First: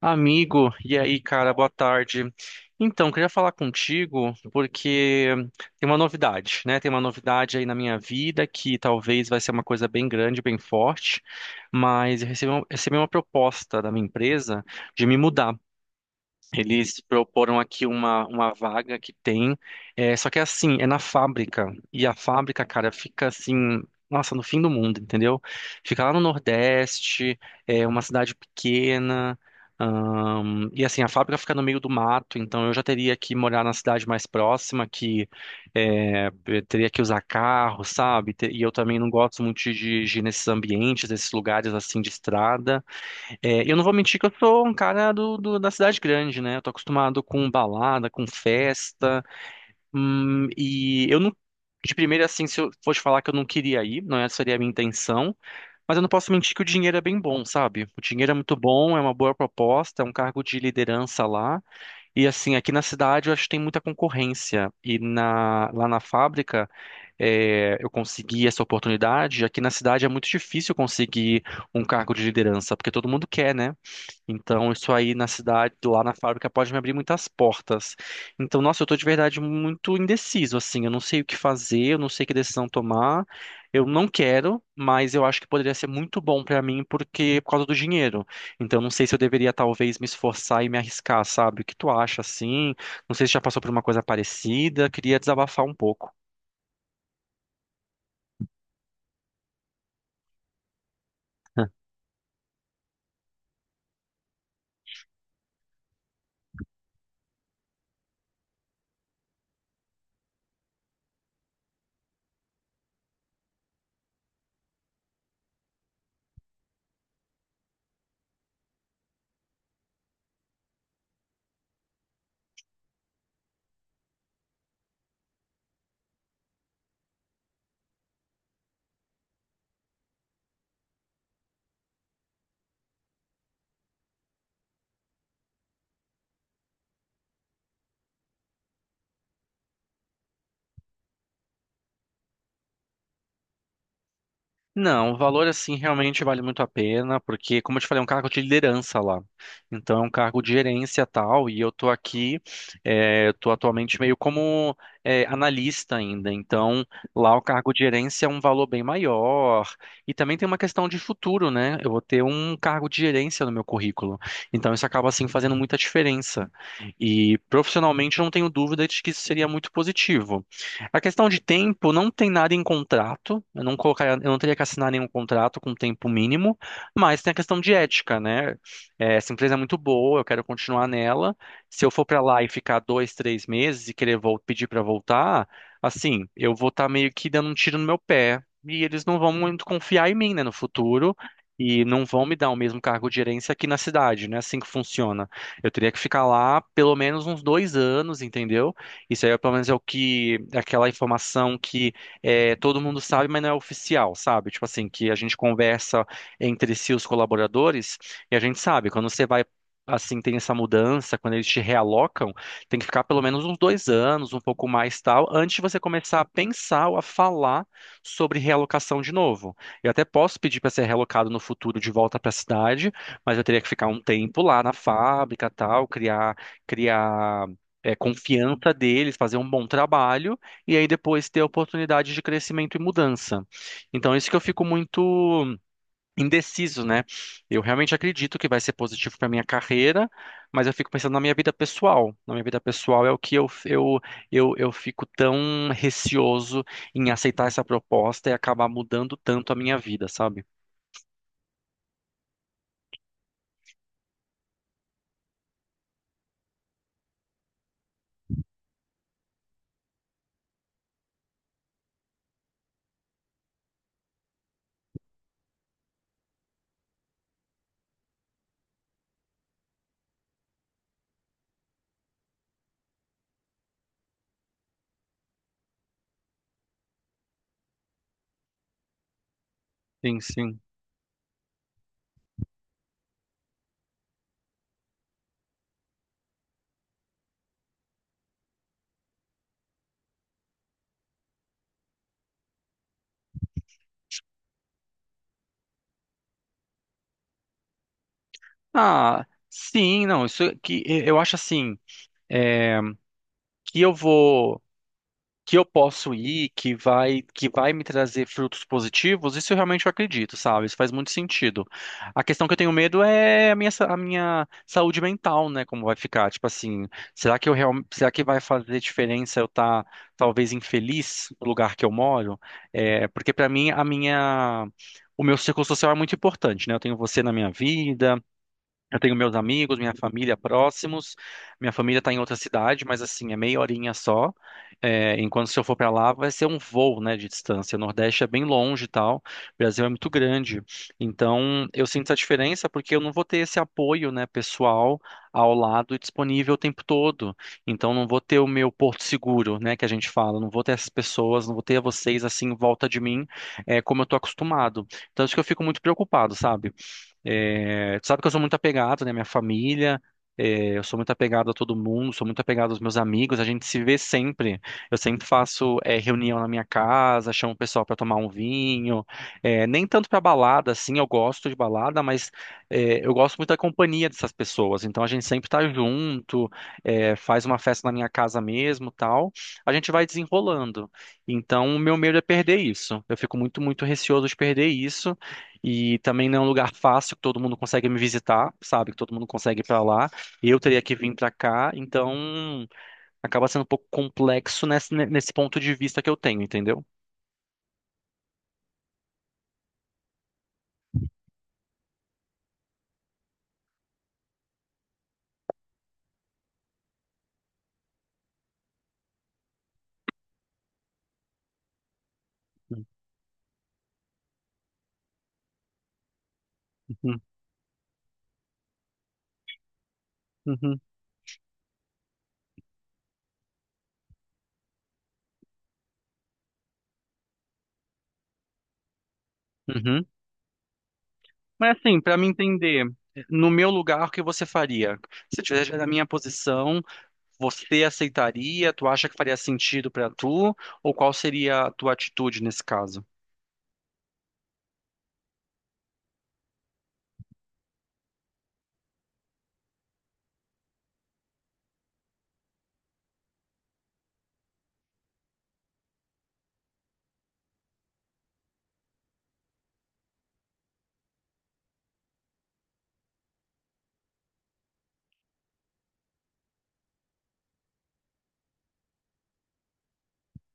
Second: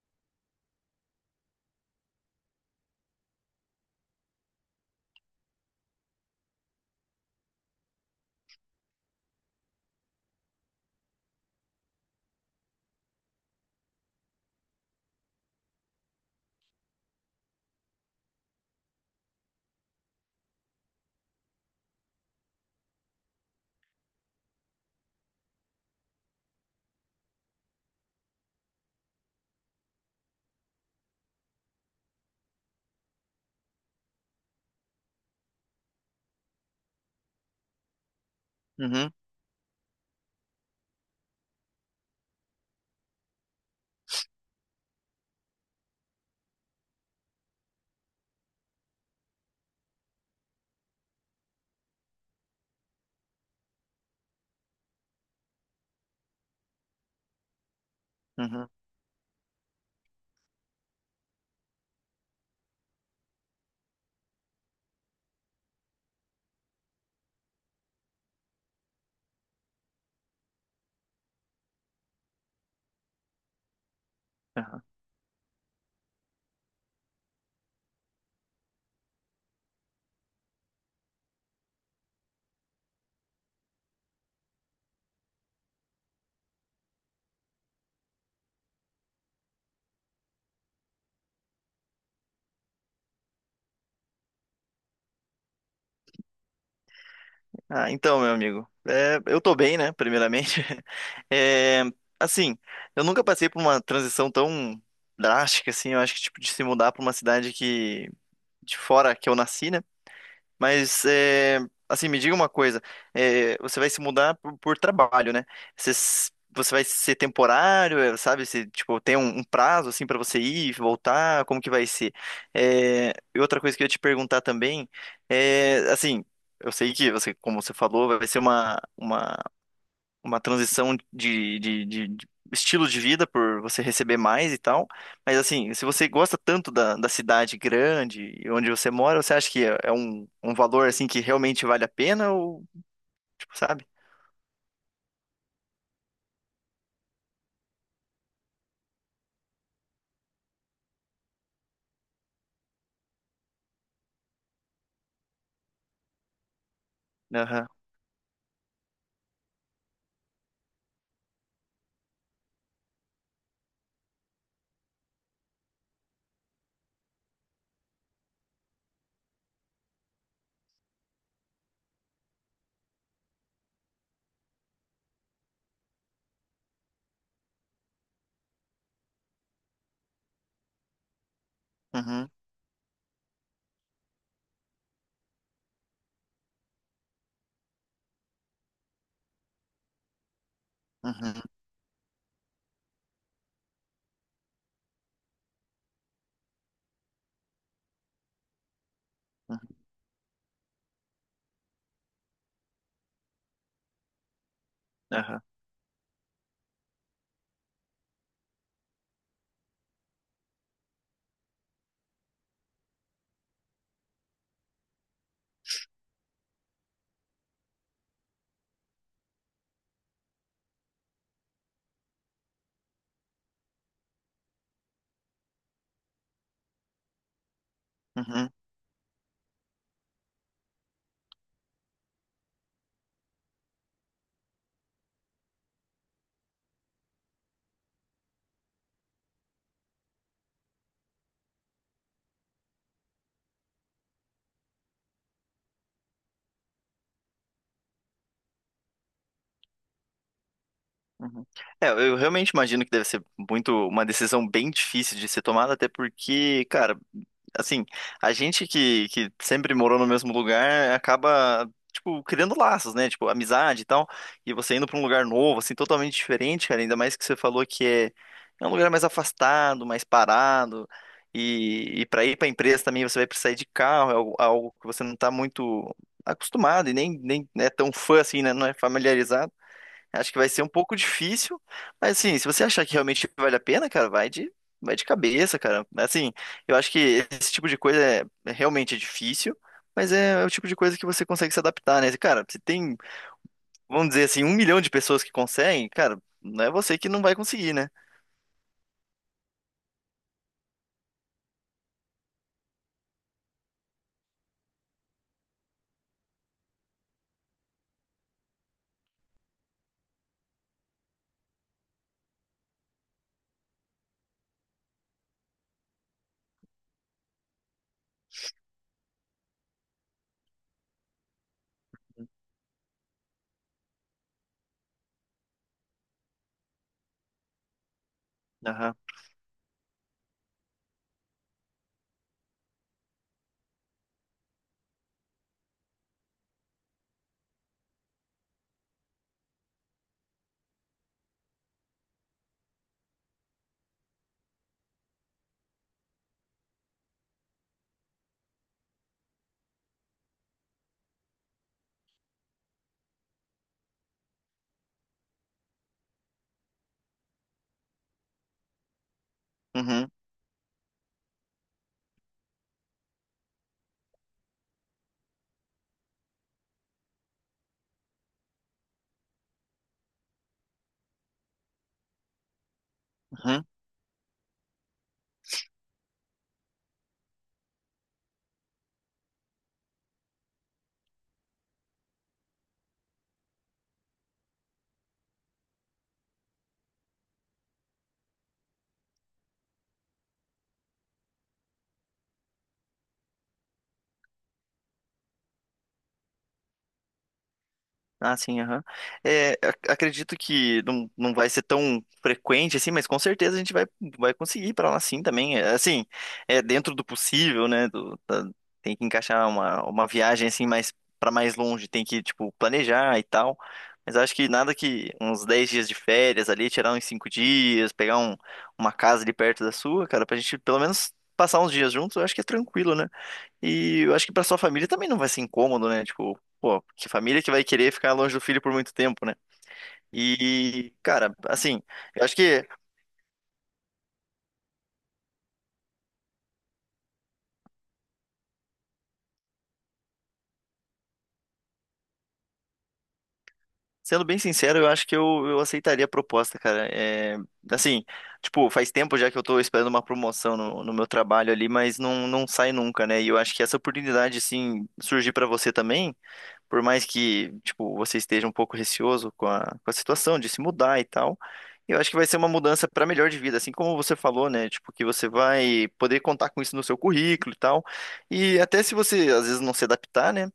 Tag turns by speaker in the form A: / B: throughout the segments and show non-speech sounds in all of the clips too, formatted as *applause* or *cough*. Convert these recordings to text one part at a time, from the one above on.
A: Amigo, e aí, cara, boa tarde. Então, queria falar contigo porque tem uma novidade, né? Tem uma novidade aí na minha vida que talvez vai ser uma coisa bem grande, bem forte, mas eu recebi uma proposta da minha empresa de me mudar. Eles proporam aqui uma vaga só que é assim, é na fábrica. E a fábrica, cara, fica assim, nossa, no fim do mundo, entendeu? Fica lá no Nordeste, é uma cidade pequena. E assim, a fábrica fica no meio do mato, então eu já teria que morar na cidade mais próxima, que eu teria que usar carro, sabe? E eu também não
B: Uhum,
A: gosto muito de dirigir nesses ambientes, nesses lugares assim de estrada. É, eu não vou mentir que eu sou um cara da cidade grande, né? Eu tô acostumado com balada, com festa, e eu não. De primeira, assim, se eu fosse falar que eu não queria ir, não essa seria a minha intenção, mas eu não posso mentir que o dinheiro é bem bom, sabe? O dinheiro é muito
B: uhum,
A: bom, é uma boa proposta, é um cargo de liderança lá, e assim, aqui na cidade eu acho que tem muita concorrência, e lá na fábrica eu consegui essa oportunidade, aqui na cidade é muito difícil conseguir um cargo de liderança, porque todo mundo quer, né? Então,
B: aham.
A: isso aí na cidade, lá na fábrica, pode me abrir muitas portas. Então, nossa, eu tô de verdade muito indeciso, assim. Eu não sei o que fazer, eu não sei que decisão tomar. Eu não quero, mas eu acho que poderia ser muito bom pra mim porque é por causa do dinheiro. Então, não sei se eu deveria talvez me esforçar e me arriscar, sabe? O que tu acha, assim? Não sei se já passou por uma coisa parecida. Queria desabafar um pouco.
B: Ah, então, meu amigo, eu tô bem, né? Primeiramente, *laughs* É, assim, eu nunca passei por uma transição tão drástica, assim. Eu acho que tipo de se mudar pra uma cidade que de fora que eu nasci, né? Mas, assim, me diga uma coisa. Você vai se mudar por trabalho, né? Você, você vai ser temporário, é, sabe? Se, tipo, tem um prazo, assim, para você ir e voltar? Como que vai ser? É, e outra coisa que eu ia te perguntar também é, assim, eu sei que você, como você falou, vai ser uma transição de estilo de vida por você receber mais e tal. Mas assim, se você gosta tanto da cidade grande e onde você mora, você acha que é um valor assim que realmente vale a pena ou, tipo, sabe?
A: Não, o valor assim realmente vale muito a pena, porque, como eu te falei, é um cargo de liderança lá. Então, é um cargo de gerência tal, e eu tô atualmente meio como analista ainda. Então, lá o
B: Aham.
A: cargo de gerência é um valor bem maior. E também tem uma questão de futuro, né? Eu vou ter um cargo de gerência no meu currículo. Então, isso acaba assim fazendo muita diferença. E profissionalmente, eu não tenho dúvida de que isso seria muito positivo. A questão de tempo não tem nada em contrato. Eu não colocaria, eu não teria que assinar nenhum contrato com tempo mínimo, mas tem a questão de ética, né? É, essa empresa é muito boa, eu quero continuar nela. Se eu for para
B: Uhum.
A: lá e ficar 2, 3 meses e querer pedir para voltar, assim, eu vou estar meio que dando um tiro no meu pé e eles não vão muito confiar em mim, né, no futuro.
B: Uhum.
A: E não vão me dar o mesmo cargo de gerência aqui na cidade, né? Assim que funciona. Eu teria que ficar lá pelo menos uns 2 anos, entendeu? Isso aí, pelo menos,
B: Uhum.
A: é aquela informação que todo mundo sabe, mas não é oficial, sabe? Tipo assim, que a gente
B: Aham.
A: conversa entre si, os colaboradores, e a gente sabe, quando você vai, assim, tem essa mudança, quando eles te realocam, tem que ficar pelo menos uns 2 anos, um pouco mais tal, antes de você começar a pensar ou a falar sobre realocação de novo. Eu até posso pedir para ser realocado no futuro de volta para a cidade, mas eu teria que ficar um tempo lá na fábrica, tal, criar criar
B: Uhum.
A: confiança deles, fazer um bom trabalho e aí depois ter oportunidade de crescimento e mudança. Então, isso que eu fico muito indeciso, né? Eu realmente acredito que vai ser positivo para minha carreira, mas eu fico pensando na minha vida pessoal. Na minha vida pessoal é o que eu fico tão receoso em aceitar essa proposta e acabar mudando tanto a minha vida, sabe?
B: Uhum. É, eu realmente imagino que deve ser muito uma decisão bem difícil de ser tomada, até porque, cara, assim, a gente que sempre morou no mesmo lugar acaba, tipo, criando laços, né? Tipo, amizade e tal. E você indo pra um lugar novo, assim, totalmente diferente, cara, ainda mais que você falou que é, é um lugar mais afastado, mais parado. E para ir pra empresa também você vai precisar ir de carro, é algo, algo que você não tá muito acostumado e nem é tão fã assim, né? Não é familiarizado.
A: Sim,
B: Acho que vai
A: sim.
B: ser um pouco difícil, mas assim, se você achar que realmente vale a pena, cara, vai de cabeça, cara. Assim, eu acho que esse tipo de coisa é realmente é difícil, mas é o tipo de coisa que você consegue se adaptar, né? Cara, se tem, vamos dizer assim, 1 milhão de pessoas que conseguem, cara, não é você que não vai conseguir, né?
A: Ah, sim, não, isso que eu acho assim, que eu vou que eu posso ir, que vai me trazer frutos positivos, isso eu realmente acredito, sabe? Isso faz muito sentido. A questão que eu tenho medo é a minha saúde mental, né? Como vai ficar? Tipo assim, será que vai fazer diferença eu estar talvez infeliz no lugar que eu moro? É, porque para mim a minha O meu círculo social é muito importante, né? Eu tenho você na minha vida,
B: Aham.
A: eu tenho meus amigos, minha família próximos. Minha família está em outra cidade, mas assim, é meia horinha só. É, enquanto se eu for para lá, vai ser um voo, né, de distância. O Nordeste é bem longe e tal. O Brasil é muito grande. Então, eu sinto essa diferença porque eu não vou ter esse apoio, né, pessoal ao lado e disponível o tempo todo. Então, não vou ter o meu porto seguro, né, que a gente fala. Não vou ter essas pessoas, não vou ter vocês assim em volta de mim, como eu tô acostumado. Então, acho que eu fico muito preocupado, sabe? É, tu sabe que eu sou muito apegado, né? Minha família,
B: Uhum.
A: eu sou muito apegado a todo mundo, sou muito apegado aos meus amigos, a gente se vê sempre. Eu sempre faço, reunião na minha casa, chamo o pessoal para tomar um vinho. É, nem tanto para balada, assim, eu gosto de balada, mas eu gosto muito da
B: Uhum.
A: companhia dessas pessoas. Então a gente sempre tá junto, faz uma festa na minha casa mesmo, tal. A gente vai desenrolando. Então o meu medo é perder isso. Eu fico muito, muito receoso de perder isso. E também não é um lugar fácil que todo mundo consegue me visitar, sabe? Que todo mundo consegue ir pra lá. Eu teria que vir pra cá, então acaba sendo um pouco complexo nesse ponto de vista que eu tenho, entendeu?
B: Ah, sim, aham. É, acredito que não, não vai ser tão frequente assim, mas com certeza a gente vai, vai conseguir ir pra lá sim também. É, assim, é dentro do possível, né? Tem que encaixar uma viagem assim mais para mais longe, tem que, tipo, planejar e tal. Mas acho que nada que uns 10 dias de férias ali, tirar uns
A: Uhum,
B: 5 dias, pegar uma casa ali perto da sua, cara, pra gente pelo
A: uhum,
B: menos passar uns dias juntos, eu acho que é tranquilo, né? E eu acho que pra sua família também não vai ser incômodo, né? Tipo, pô, que família que vai querer ficar longe do filho por muito tempo, né?
A: uhum.
B: E, cara,
A: Mas
B: assim,
A: assim, pra
B: eu
A: me
B: acho que,
A: entender, no meu lugar, o que você faria? Se tivesse na minha posição, você aceitaria? Tu acha que faria sentido pra tu? Ou qual seria a tua atitude nesse caso?
B: sendo bem sincero, eu acho que eu aceitaria a proposta, cara. É, assim, tipo, faz tempo já que eu tô esperando uma promoção no meu trabalho ali, mas não, não sai nunca, né? E eu acho que essa oportunidade, assim, surgir pra você também. Por mais que, tipo, você esteja um pouco receoso com com a situação de se mudar e tal, eu acho que vai ser uma mudança para melhor de vida, assim como você falou, né? Tipo, que você vai poder contar com isso no seu currículo e tal. E até se você, às vezes, não se adaptar, né?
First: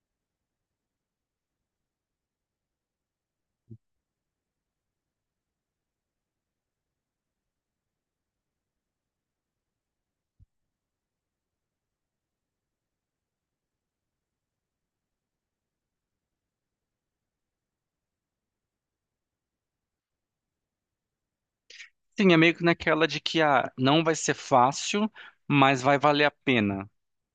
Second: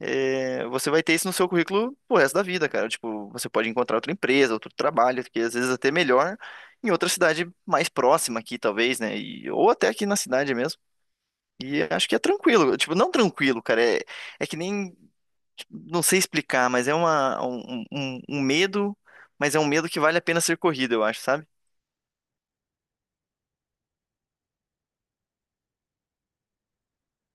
B: É, você vai ter isso no seu currículo pro resto da vida, cara. Tipo, você pode encontrar outra empresa, outro trabalho, que às vezes até melhor, em outra cidade mais próxima aqui, talvez, né? E, ou até aqui na cidade mesmo. E acho que é tranquilo. Tipo, não tranquilo, cara. É, é que nem não sei explicar, mas é um um medo, mas é um medo que vale a pena ser corrido, eu acho, sabe?
A: Sim, é meio que naquela de que ah, não vai ser fácil, mas vai valer a pena.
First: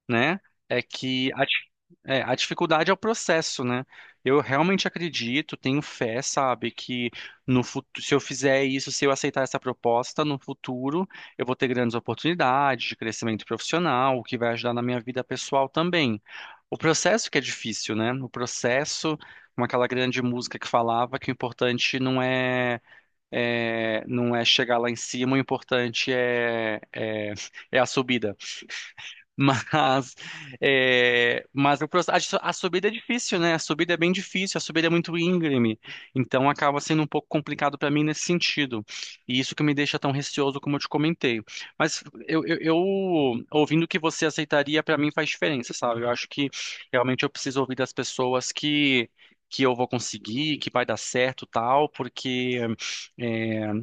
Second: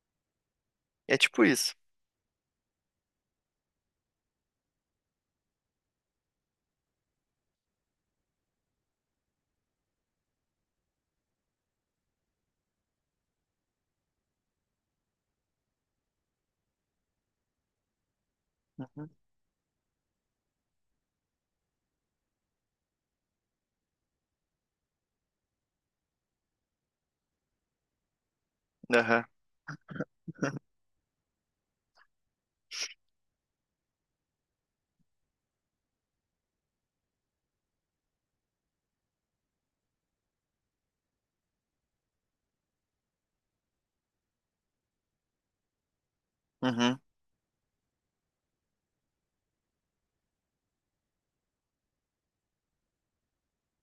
A: Né? É
B: É
A: que
B: tipo isso.
A: a dificuldade é o processo, né? Eu realmente acredito, tenho fé, sabe, que no futuro, se eu fizer isso, se eu aceitar essa proposta, no futuro eu vou ter grandes oportunidades de crescimento profissional, o que vai ajudar na minha vida pessoal também. O processo que é difícil, né? O
B: Uhum.
A: processo, como aquela grande música que falava que o importante não é, é não é chegar lá em cima, o importante é, é a subida.
B: Aham.
A: Mas, mas o proce- a, su- a subida é difícil, né? A subida é bem difícil, a subida é muito íngreme. Então acaba sendo um pouco complicado para mim nesse sentido. E isso que me deixa tão receoso como eu te comentei. Mas eu ouvindo que você aceitaria, para mim faz diferença, sabe? Eu acho que
B: Uhum.
A: realmente eu preciso ouvir das pessoas que eu vou conseguir, que vai dar certo, tal, porque eh,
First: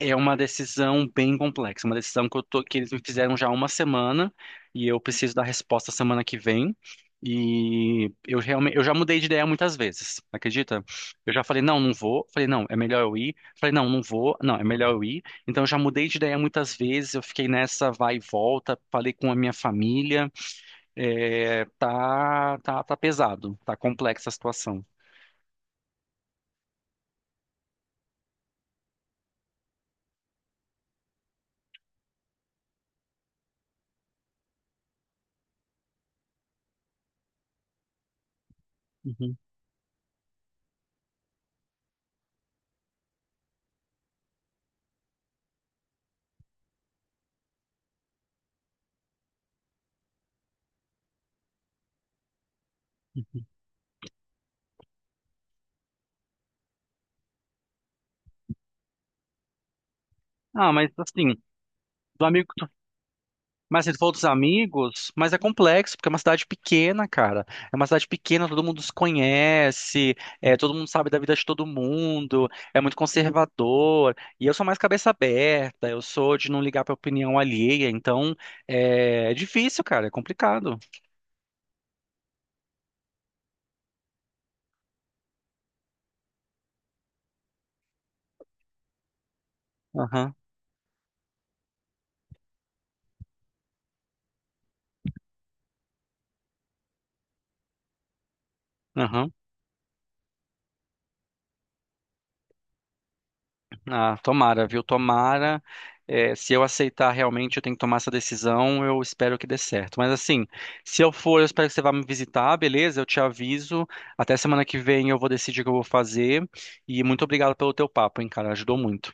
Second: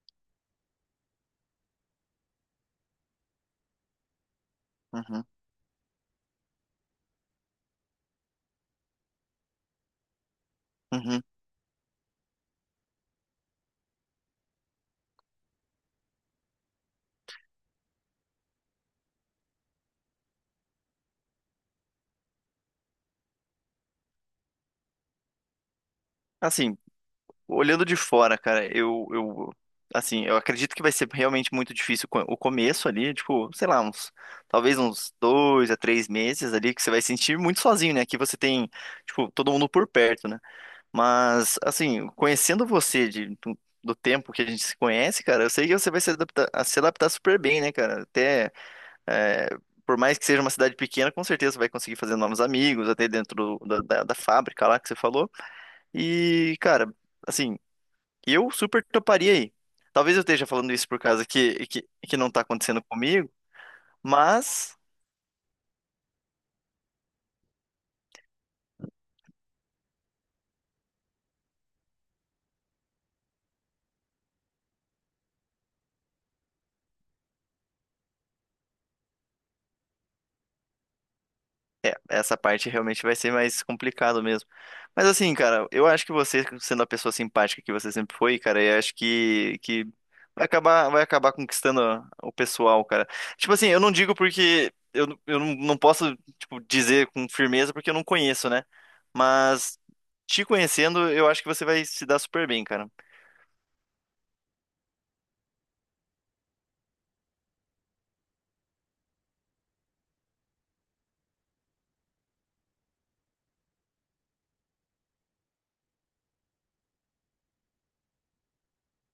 A: é uma decisão bem complexa, uma decisão que eles me fizeram já há uma semana e eu
B: Uhum.
A: preciso da resposta semana que vem. E eu realmente, eu já mudei de ideia muitas vezes, acredita?
B: Uhum.
A: Eu já falei, não, não vou. Falei, não, é melhor eu ir. Falei, não, não vou. Não, é melhor eu ir. Então eu já mudei de ideia muitas vezes. Eu fiquei nessa vai e volta. Falei com a minha família. É, tá, tá, tá pesado. Tá complexa a situação.
B: Assim, olhando de fora, cara, assim, eu acredito que vai ser realmente muito difícil o começo ali, tipo, sei lá, uns, talvez uns 2 a 3 meses ali, que você vai sentir muito sozinho, né? Aqui você tem, tipo,
A: Uhum.
B: todo mundo por perto, né? Mas, assim, conhecendo você do tempo que a gente se conhece, cara, eu sei que você vai se adaptar super bem, né, cara? Até, é, por mais que seja uma cidade pequena, com certeza você vai conseguir fazer novos amigos, até dentro da fábrica lá que você falou. E, cara, assim, eu super toparia aí. Talvez eu esteja
A: Ah,
B: falando isso
A: mas
B: por causa
A: assim,
B: que
A: do
B: não tá
A: amigo
B: acontecendo comigo,
A: Mas se tu for dos
B: mas.
A: amigos, mas é complexo, porque é uma cidade pequena, cara. É uma cidade pequena, todo mundo se conhece, todo mundo sabe da vida de todo mundo, é muito conservador. E eu sou mais cabeça aberta, eu sou de não ligar pra opinião alheia, então é difícil, cara, é complicado.
B: É, essa parte realmente vai ser mais complicado mesmo. Mas assim, cara, eu acho que você, sendo a pessoa simpática que você sempre foi, cara, eu acho que
A: Aham,
B: vai acabar conquistando o pessoal, cara. Tipo assim, eu não digo porque eu não não posso, tipo, dizer com firmeza porque eu não conheço, né?
A: aham.
B: Mas te conhecendo, eu acho que você vai se dar super bem, cara.
A: Ah, tomara, viu? Tomara. É, se eu aceitar realmente, eu tenho que tomar essa decisão. Eu espero que dê certo. Mas assim, se eu for, eu espero que você vá me visitar, beleza? Eu te aviso. Até semana que vem eu vou decidir o que eu vou fazer. E muito obrigado pelo teu papo, hein, cara? Ajudou muito.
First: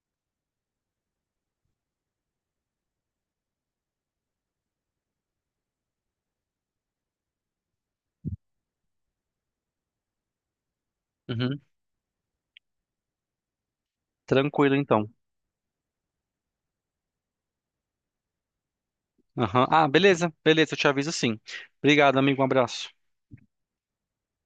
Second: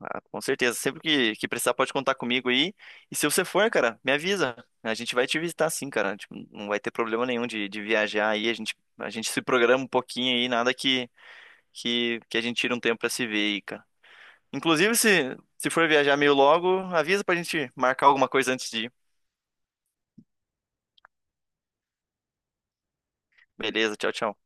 B: Ah, com certeza. Sempre que precisar, pode contar comigo aí. E se você for, cara, me avisa. A gente vai te visitar sim, cara. Tipo, não vai ter problema nenhum de viajar aí. A gente se programa um pouquinho aí, nada
A: Uhum.
B: que a gente tira um tempo pra se ver aí, cara.
A: Tranquilo,
B: Inclusive,
A: então.
B: se for viajar meio logo, avisa pra gente marcar alguma coisa antes de ir.
A: Aham. Ah, beleza, beleza, eu te aviso sim. Obrigado, amigo. Um abraço.
B: Beleza, tchau, tchau.